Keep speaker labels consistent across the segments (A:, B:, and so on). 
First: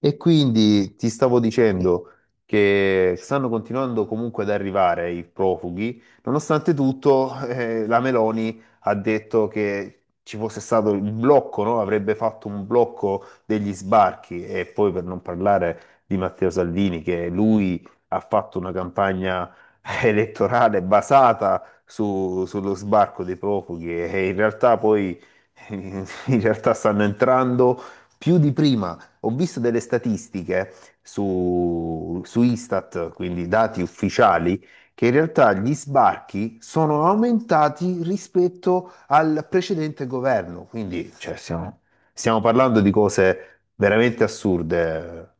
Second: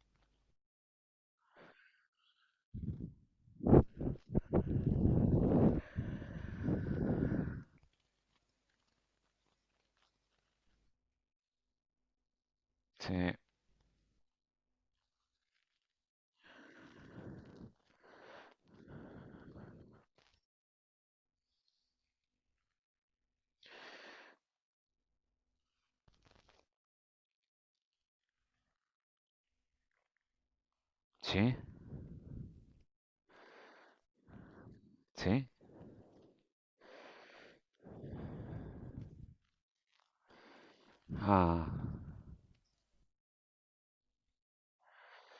A: E quindi ti stavo dicendo che stanno continuando comunque ad arrivare i profughi, nonostante tutto, la Meloni ha detto che ci fosse stato il blocco, no? Avrebbe fatto un blocco
B: Sì,
A: degli sbarchi. E poi per non parlare di Matteo Salvini, che lui ha fatto una campagna elettorale basata sullo sbarco dei profughi, e in realtà poi in realtà stanno entrando più di prima. Ho visto delle statistiche
B: sì,
A: su Istat, quindi dati ufficiali, che in
B: sì.
A: realtà gli sbarchi sono aumentati rispetto al precedente governo. Quindi, cioè,
B: Ah.
A: stiamo parlando di cose veramente assurde.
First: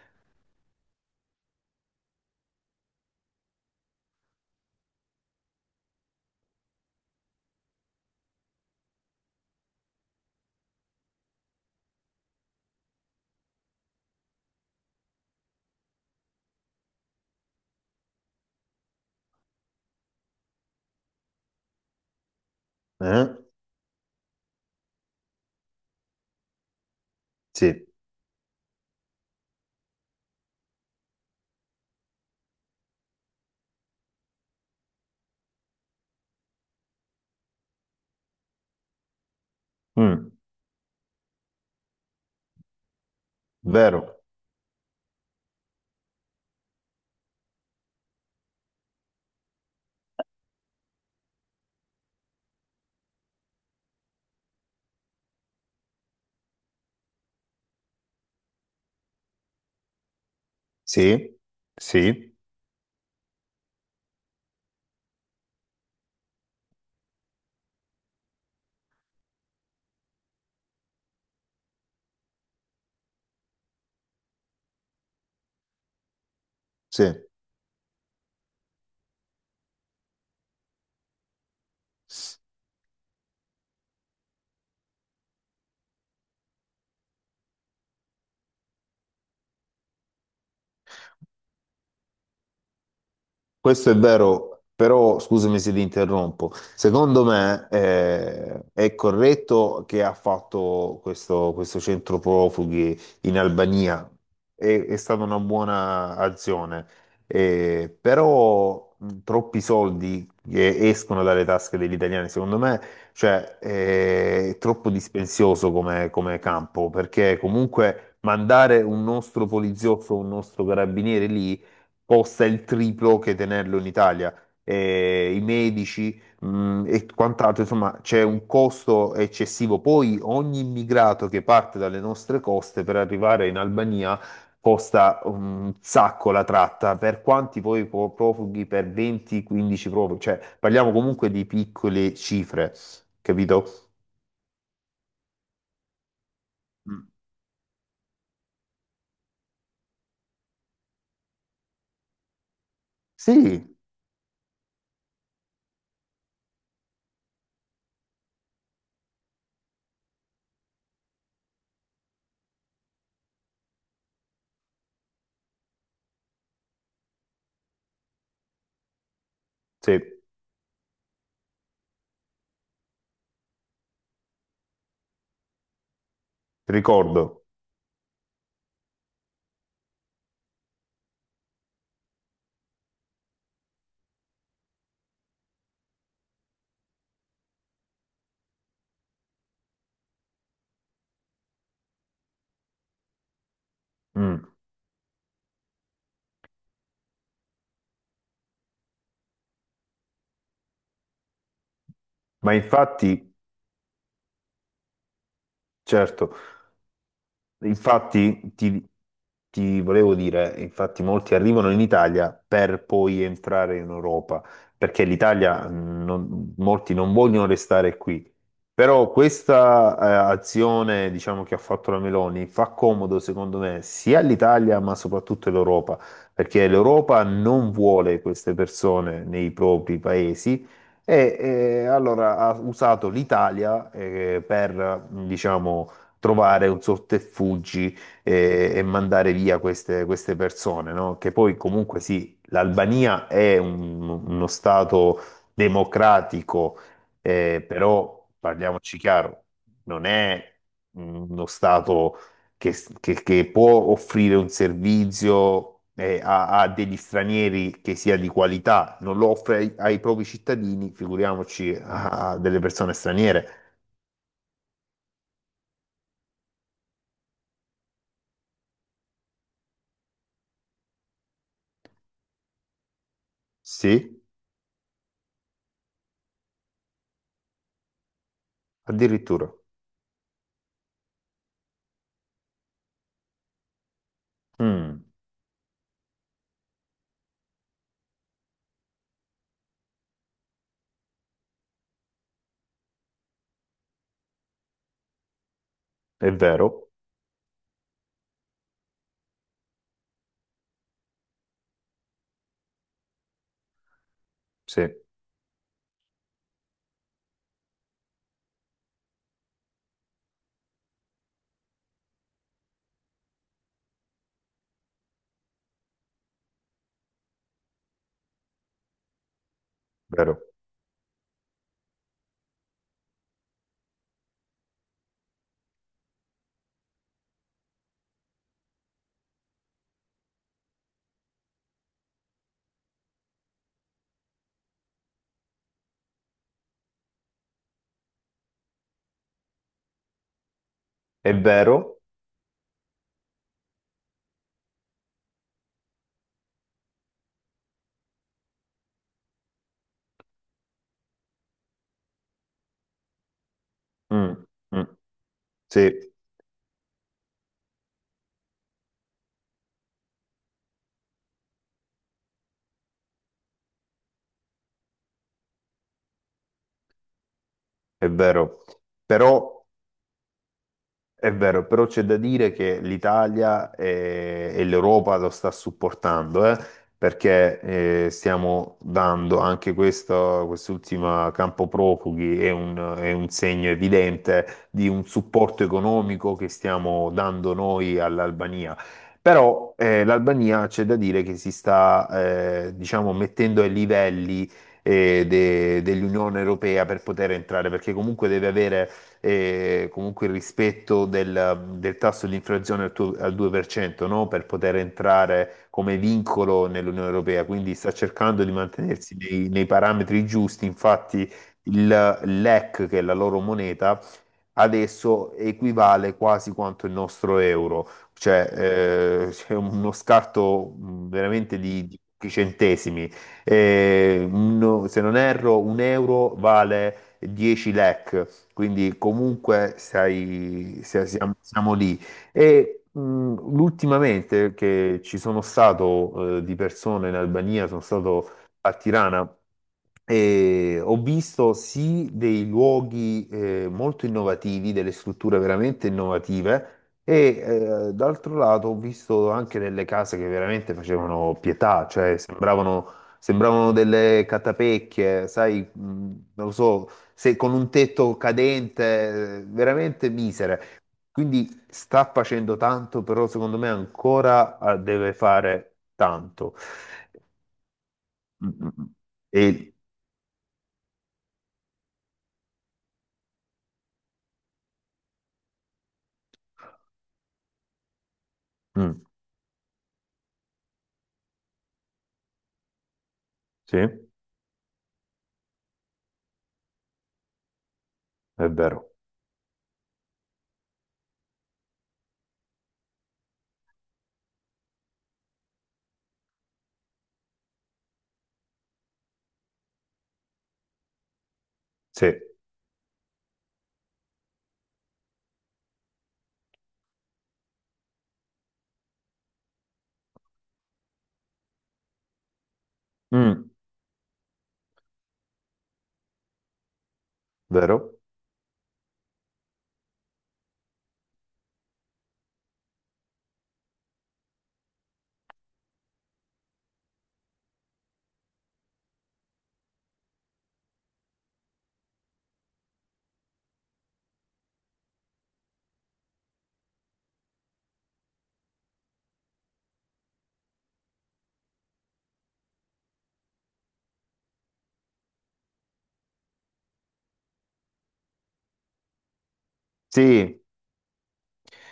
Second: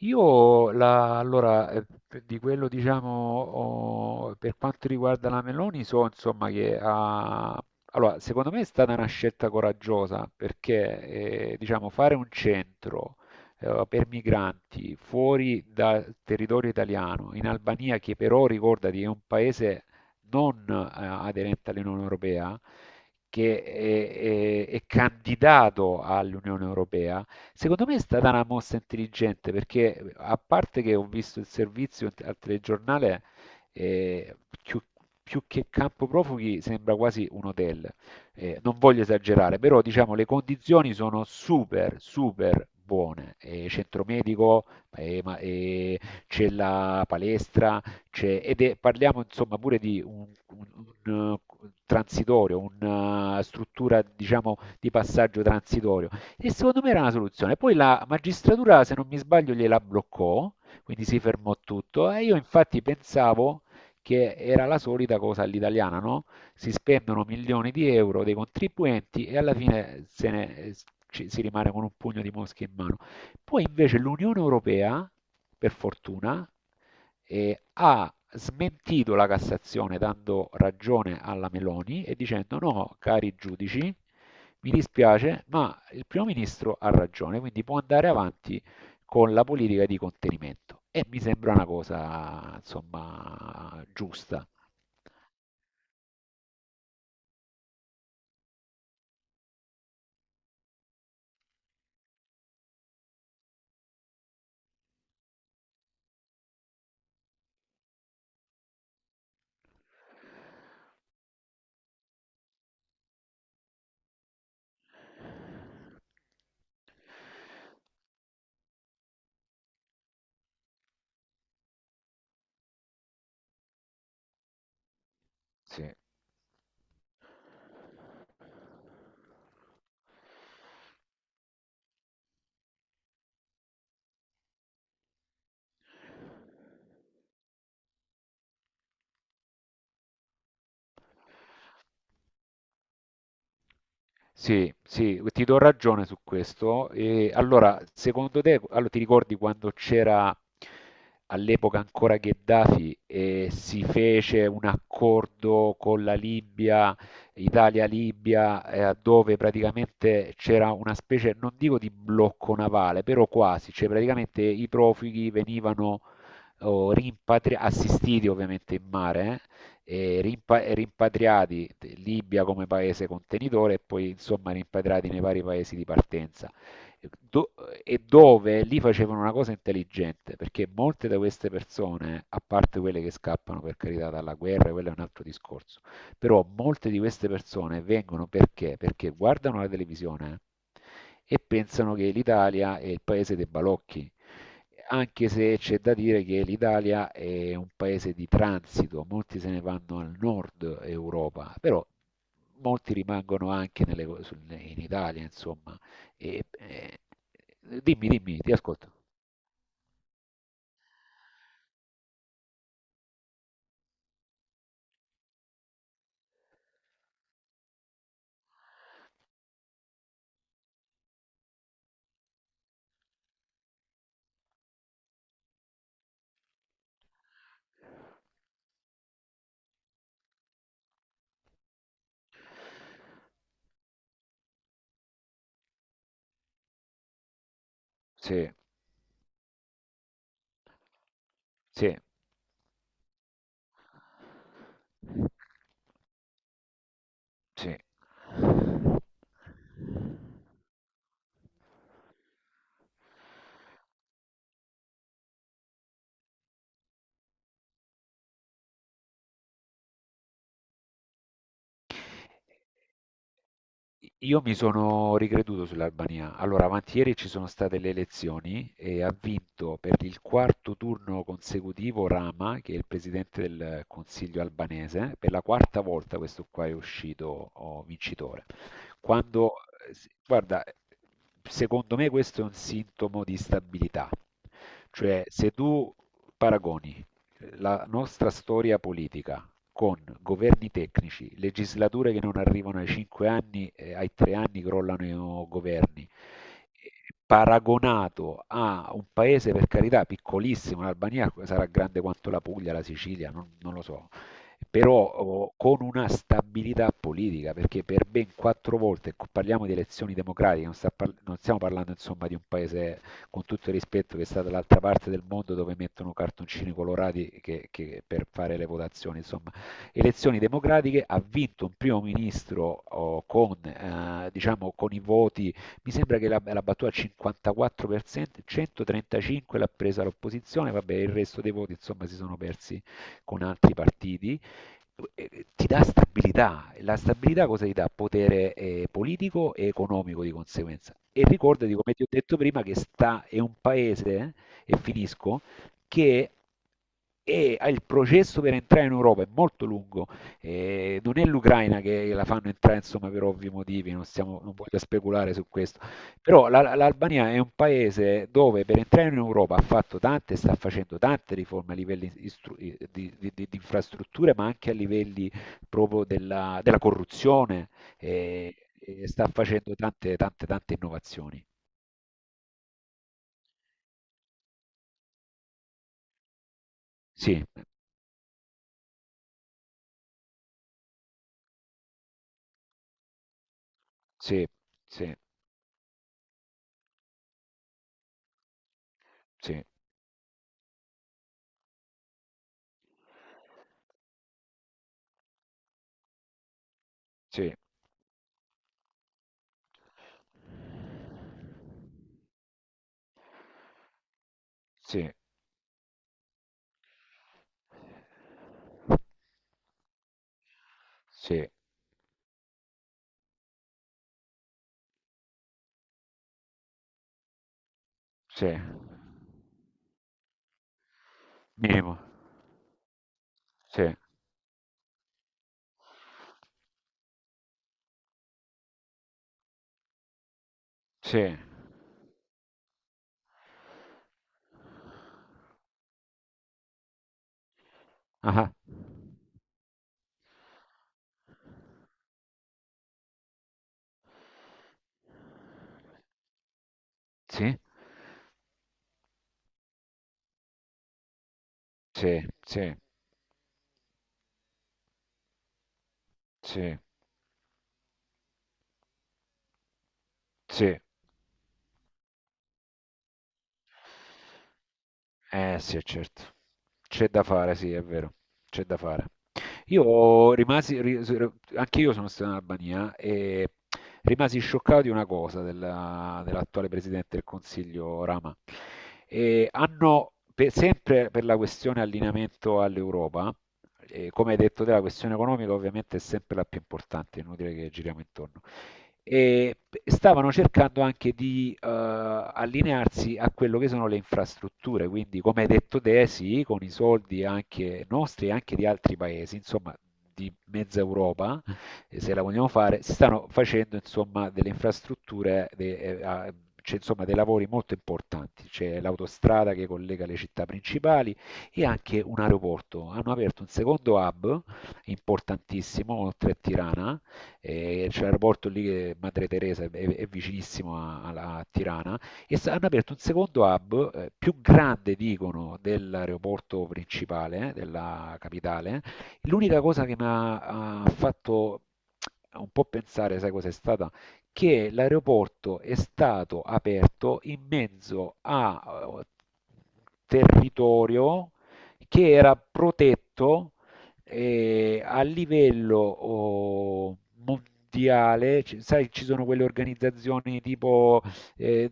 B: Io allora, di quello diciamo, per quanto riguarda la Meloni, so insomma che ha, allora, secondo me è stata una scelta coraggiosa perché diciamo, fare un centro per migranti fuori dal territorio italiano, in Albania, che però ricordati è un paese non aderente all'Unione Europea,
A: Eh?
B: che è candidato all'Unione Europea. Secondo
A: Sì.
B: me è stata una mossa intelligente perché a parte che ho visto il servizio al telegiornale, eh, più, più che campo profughi sembra quasi un hotel. Non voglio esagerare, però diciamo le
A: Mm.
B: condizioni sono super, super buone. Eh,
A: Vero.
B: centro medico, eh, ma- eh, c'è la palestra, parliamo insomma pure di un transitorio, una struttura diciamo di passaggio transitorio. E secondo me era una soluzione. Poi la magistratura, se non mi sbaglio, gliela bloccò, quindi si
A: Sì.
B: fermò tutto. E
A: Sì.
B: io infatti pensavo che era la solita cosa all'italiana, no? Si spendono milioni di euro dei contribuenti e alla fine se ne- ci- si rimane con un pugno di mosche in mano. Poi invece l'Unione Europea, per fortuna, ha smentito la Cassazione dando ragione alla Meloni e
A: Sì.
B: dicendo no, cari giudici, mi dispiace, ma il primo ministro ha ragione, quindi può andare avanti con la politica di contenimento. E mi sembra una cosa, insomma,
A: Questo è
B: giusta.
A: vero, però scusami se ti interrompo. Secondo me è corretto che ha fatto questo, questo centro profughi in Albania. È stata una buona azione. Però troppi soldi che escono dalle tasche degli italiani, secondo me, cioè, è troppo dispensioso come, come campo, perché comunque mandare un nostro poliziotto, un nostro carabiniere lì costa il triplo che tenerlo in Italia. I
B: Sì,
A: medici, e quant'altro, insomma, c'è un costo eccessivo. Poi ogni immigrato che parte dalle nostre coste per arrivare in Albania costa un sacco la tratta. Per quanti poi profughi? Per 20-15 profughi, cioè parliamo comunque di piccole cifre, capito?
B: Sì, ti do ragione su questo.
A: Mm.
B: E allora, secondo te, allora, ti ricordi quando c'era all'epoca ancora Gheddafi e
A: Sì,
B: si fece un accordo con la Libia, Italia-Libia, dove praticamente c'era una specie, non dico di blocco navale, però quasi, cioè praticamente i profughi venivano o assistiti ovviamente in mare
A: sì,
B: e rimpatriati, Libia come paese contenitore e poi insomma rimpatriati nei vari paesi di partenza.
A: ricordo.
B: Do- e dove lì facevano una cosa intelligente, perché molte di queste persone, a parte quelle che scappano per carità dalla guerra, quello è un altro discorso, però molte di queste persone vengono perché? Perché guardano la televisione e pensano che l'Italia è il paese dei balocchi,
A: Mm.
B: anche se c'è da dire che l'Italia è un paese di transito, molti se ne vanno al nord Europa, però
A: Ma
B: molti
A: infatti,
B: rimangono anche in Italia, insomma.
A: certo.
B: E- e- Dimmi, dimmi,
A: Infatti,
B: ti ascolto.
A: ti volevo dire, infatti molti arrivano in Italia per poi entrare in Europa, perché l'Italia, molti non vogliono restare qui. Però questa, azione, diciamo, che ha fatto la Meloni fa comodo, secondo me, sia all'Italia, ma soprattutto all'Europa, perché l'Europa non vuole queste persone nei propri paesi. E, allora ha usato l'Italia, per, diciamo, trovare un sortefuggi
B: Sì,
A: e mandare via queste, queste persone, no? Che poi
B: sì,
A: comunque sì, l'Albania è uno stato democratico,
B: sì.
A: però parliamoci chiaro, non è uno stato che, che può offrire un servizio a degli stranieri, che sia di qualità. Non lo offre ai, ai propri cittadini, figuriamoci a delle persone straniere.
B: Io mi sono ricreduto sull'Albania. Allora, avanti ieri ci sono state le elezioni e ha vinto per il quarto turno consecutivo Rama, che è il presidente del
A: Sì,
B: Consiglio albanese. Per la quarta volta questo qua è uscito, oh, vincitore.
A: addirittura.
B: Quando, guarda, secondo me questo è un sintomo di stabilità.
A: Mm.
B: Cioè, se tu paragoni la nostra storia politica con governi tecnici, legislature che non arrivano ai 5 anni, ai 3 anni crollano i, governi,
A: È vero,
B: paragonato a un paese per carità piccolissimo, l'Albania sarà grande quanto la Puglia, la Sicilia, non lo so,
A: sì,
B: però, con una stabilità politica, perché per ben 4 volte ecco, parliamo di elezioni democratiche, non stiamo parlando insomma di un paese, con tutto il rispetto, che sta dall'altra parte del mondo dove mettono cartoncini colorati che per fare le votazioni, insomma elezioni
A: vero.
B: democratiche, ha vinto un primo ministro, diciamo, con i voti, mi sembra che l'ha battuta al 54%, 135 l'ha presa l'opposizione, vabbè il resto dei voti insomma si sono persi con altri partiti. Ti dà stabilità. La stabilità cosa ti dà? Potere, politico e economico di conseguenza. E
A: È
B: ricordati, come
A: vero,
B: ti ho detto prima, che è un paese, e finisco, che e il processo per entrare in Europa è molto lungo, non è l'Ucraina che la fanno entrare insomma, per ovvi motivi,
A: mm,
B: non voglio
A: mm,
B: speculare su questo,
A: sì,
B: però l'Albania è un paese dove per entrare in Europa ha fatto tante, sta facendo tante riforme a livelli di infrastrutture, ma anche a livelli proprio della corruzione,
A: è vero.
B: e sta
A: Però
B: facendo tante, tante, tante
A: è
B: innovazioni.
A: vero, però c'è da dire che l'Italia e, l'Europa lo sta supportando,
B: Sì,
A: perché stiamo dando anche questo, quest'ultima campo profughi è è un segno
B: sì,
A: evidente di un
B: sì,
A: supporto economico che stiamo dando noi all'Albania.
B: sì,
A: Però l'Albania c'è da dire che si sta, diciamo, mettendo ai livelli dell'Unione Europea per poter
B: sì,
A: entrare, perché comunque deve avere comunque il rispetto del, del tasso di inflazione al, al 2%, no? Per poter
B: sì.
A: entrare come vincolo nell'Unione Europea. Quindi sta cercando di mantenersi nei, nei parametri giusti. Infatti
B: Sì,
A: il l'EC, che è la loro moneta, adesso equivale quasi quanto il nostro euro,
B: sì.
A: cioè c'è uno scarto veramente di
B: Minimo.
A: pochi centesimi.
B: Sì,
A: Se non erro, un euro vale 10 lek, quindi comunque
B: sì.
A: siamo, siamo lì. E ultimamente che ci sono stato di persone in Albania, sono stato
B: Ah-ah.
A: a Tirana. E ho visto sì dei luoghi molto innovativi, delle strutture veramente innovative, e
B: Sì,
A: d'altro lato ho visto anche delle case che veramente facevano pietà, cioè
B: sì, sì,
A: sembravano, sembravano delle catapecchie, sai, non lo
B: sì,
A: so, se con un tetto cadente, veramente misere.
B: sì.
A: Quindi sta facendo tanto, però secondo me ancora deve
B: Eh
A: fare
B: sì, certo.
A: tanto.
B: C'è da fare, sì, è vero.
A: Mm,
B: C'è
A: mm,
B: da
A: mm.
B: fare.
A: E...
B: Io rimasi, anche io sono stato in Albania e rimasi scioccato di una cosa dell'attuale Presidente del Consiglio Rama.
A: mm,
B: E hanno, sempre per la questione allineamento all'Europa,
A: sì, è
B: e come hai detto te, la questione economica ovviamente è sempre la più importante, è inutile che giriamo intorno,
A: vero.
B: e stavano cercando anche di allinearsi a quello che sono le infrastrutture, quindi, come hai detto te, sì, con i soldi anche nostri e anche di altri paesi, insomma di mezza Europa,
A: Sì.
B: se la vogliamo fare, si stanno facendo insomma delle infrastrutture, cioè, insomma, dei lavori molto importanti, c'è l'autostrada che collega le città principali e anche un aeroporto, hanno aperto un
A: Mm,
B: secondo hub importantissimo oltre a Tirana, e
A: vero?
B: c'è l'aeroporto lì che Madre Teresa è vicinissimo a Tirana, e hanno aperto un secondo hub, più grande, dicono, dell'aeroporto principale, della capitale. L'unica cosa che mi ha fatto un po' pensare, sai cos'è stata? Che l'aeroporto è stato aperto in mezzo a territorio che era protetto, e a livello, mondiale, sai, ci sono quelle organizzazioni
A: Sì.
B: tipo, eh,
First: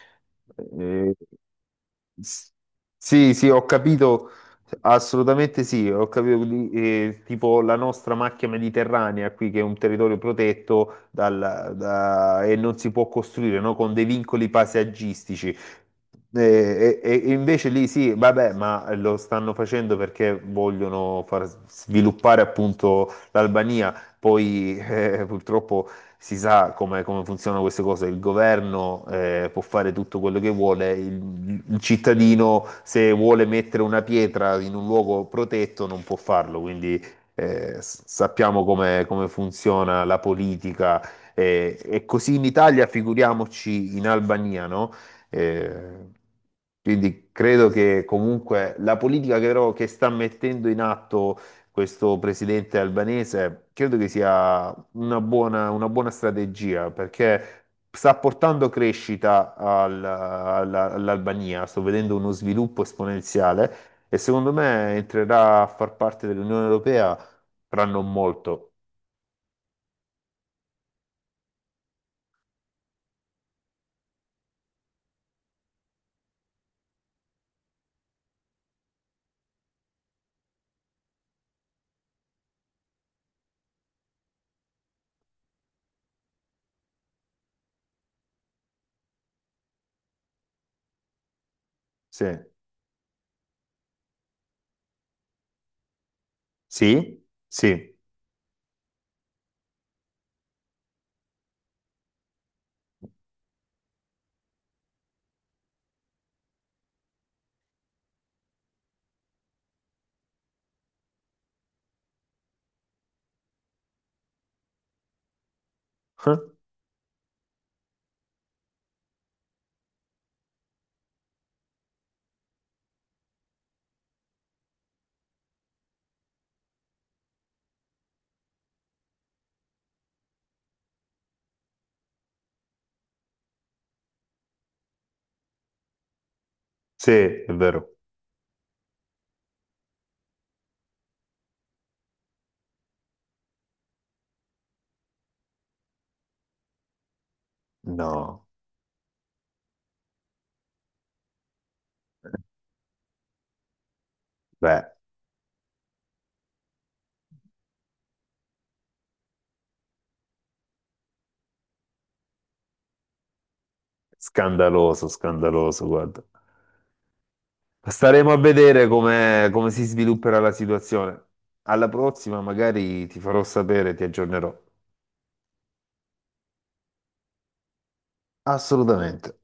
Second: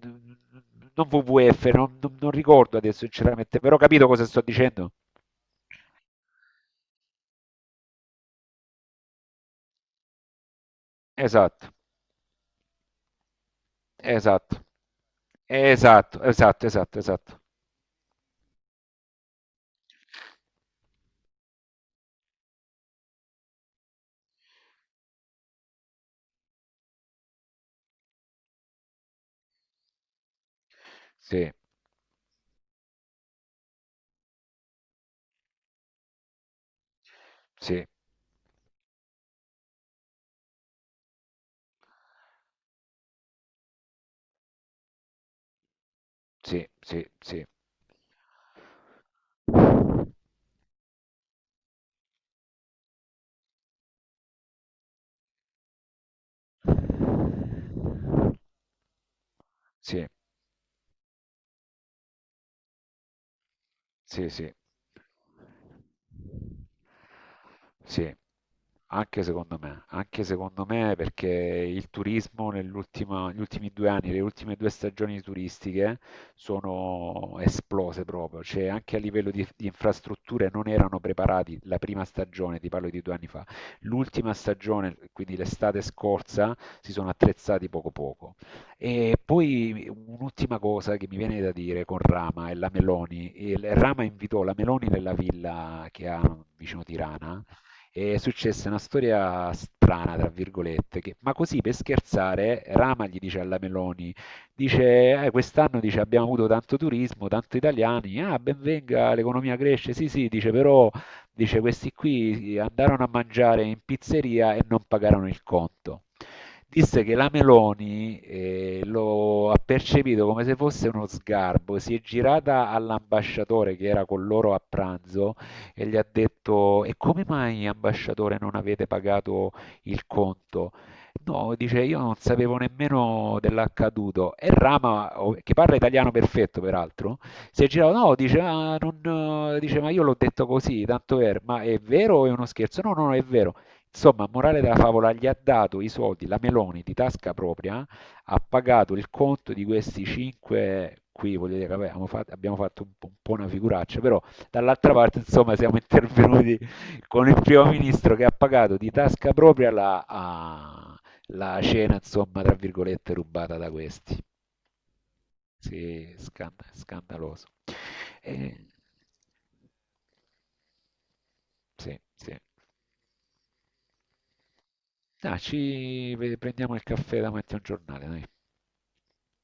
B: non
A: Eh,
B: WWF, non
A: s-
B: ricordo adesso
A: sì, sì,
B: sinceramente,
A: ho
B: però capito cosa
A: capito,
B: sto dicendo?
A: assolutamente sì, ho capito, tipo la nostra macchia mediterranea qui che è un territorio protetto
B: Esatto,
A: e non si può costruire, no? Con dei vincoli
B: esatto,
A: paesaggistici.
B: esatto, esatto, esatto,
A: E, e
B: esatto.
A: invece lì sì, vabbè, ma lo stanno facendo perché vogliono far sviluppare appunto l'Albania. Poi purtroppo si sa come, come funzionano queste cose, il governo può fare tutto quello che vuole,
B: Sì,
A: il cittadino se vuole mettere una pietra in un luogo protetto non può farlo, quindi
B: sì,
A: sappiamo come, come funziona la politica e così in Italia, figuriamoci in Albania, no? Eh,
B: sì, sì,
A: quindi
B: sì.
A: credo che comunque la politica che, però, che sta mettendo in atto questo presidente albanese, credo che sia una buona strategia, perché sta portando crescita
B: Sì.
A: all'Albania. Sto vedendo uno sviluppo esponenziale e
B: Sì,
A: secondo
B: sì.
A: me entrerà a far parte dell'Unione Europea tra non
B: Sì,
A: molto.
B: anche secondo me, anche secondo me, perché il turismo negli ultimi 2 anni, le ultime 2 stagioni turistiche, sono esplose proprio, cioè anche a livello di infrastrutture non erano preparati la prima stagione, ti parlo di 2 anni fa, l'ultima stagione, quindi l'estate scorsa, si sono attrezzati poco poco. E poi un'ultima cosa che mi viene da dire con
A: Sì,
B: Rama e la Meloni. Rama invitò la Meloni nella villa che ha vicino
A: sì,
B: Tirana
A: sì.
B: e successe una storia strana, tra virgolette, ma così per scherzare Rama gli dice alla Meloni, dice, quest'anno, dice, abbiamo avuto tanto turismo, tanto italiani, ah, ben venga, l'economia cresce, sì sì, dice, però, dice, questi qui andarono a mangiare in pizzeria e non pagarono il conto.
A: Eh?
B: Disse che la Meloni lo ha percepito come se fosse uno sgarbo, si è girata all'ambasciatore che era con loro a pranzo e gli ha detto: E come mai, ambasciatore, non avete pagato il conto? No, dice, io non sapevo nemmeno dell'accaduto. E Rama, che parla italiano perfetto
A: Sì,
B: peraltro,
A: è
B: si è
A: vero.
B: girato, no, dice, "Ah, non", dice, ma io l'ho detto così, tanto per, ma è vero o è uno scherzo? No, no, no, è vero. Insomma, morale della favola, gli ha dato i soldi, la Meloni di tasca propria, ha
A: No,
B: pagato il conto di questi cinque, qui voglio dire, vabbè, abbiamo fatto un po' una figuraccia, però,
A: beh,
B: dall'altra parte, insomma, siamo intervenuti con il primo ministro che ha pagato di tasca propria la cena, insomma, tra virgolette, rubata da questi.
A: scandaloso, scandaloso,
B: Sì,
A: guarda.
B: scandaloso.
A: Staremo a
B: Eh,
A: vedere come, come si svilupperà la situazione. Alla
B: sì, sì.
A: prossima magari ti farò sapere, ti aggiornerò.
B: Ah, ci prendiamo il caffè davanti a un giornale, dai.
A: Assolutamente.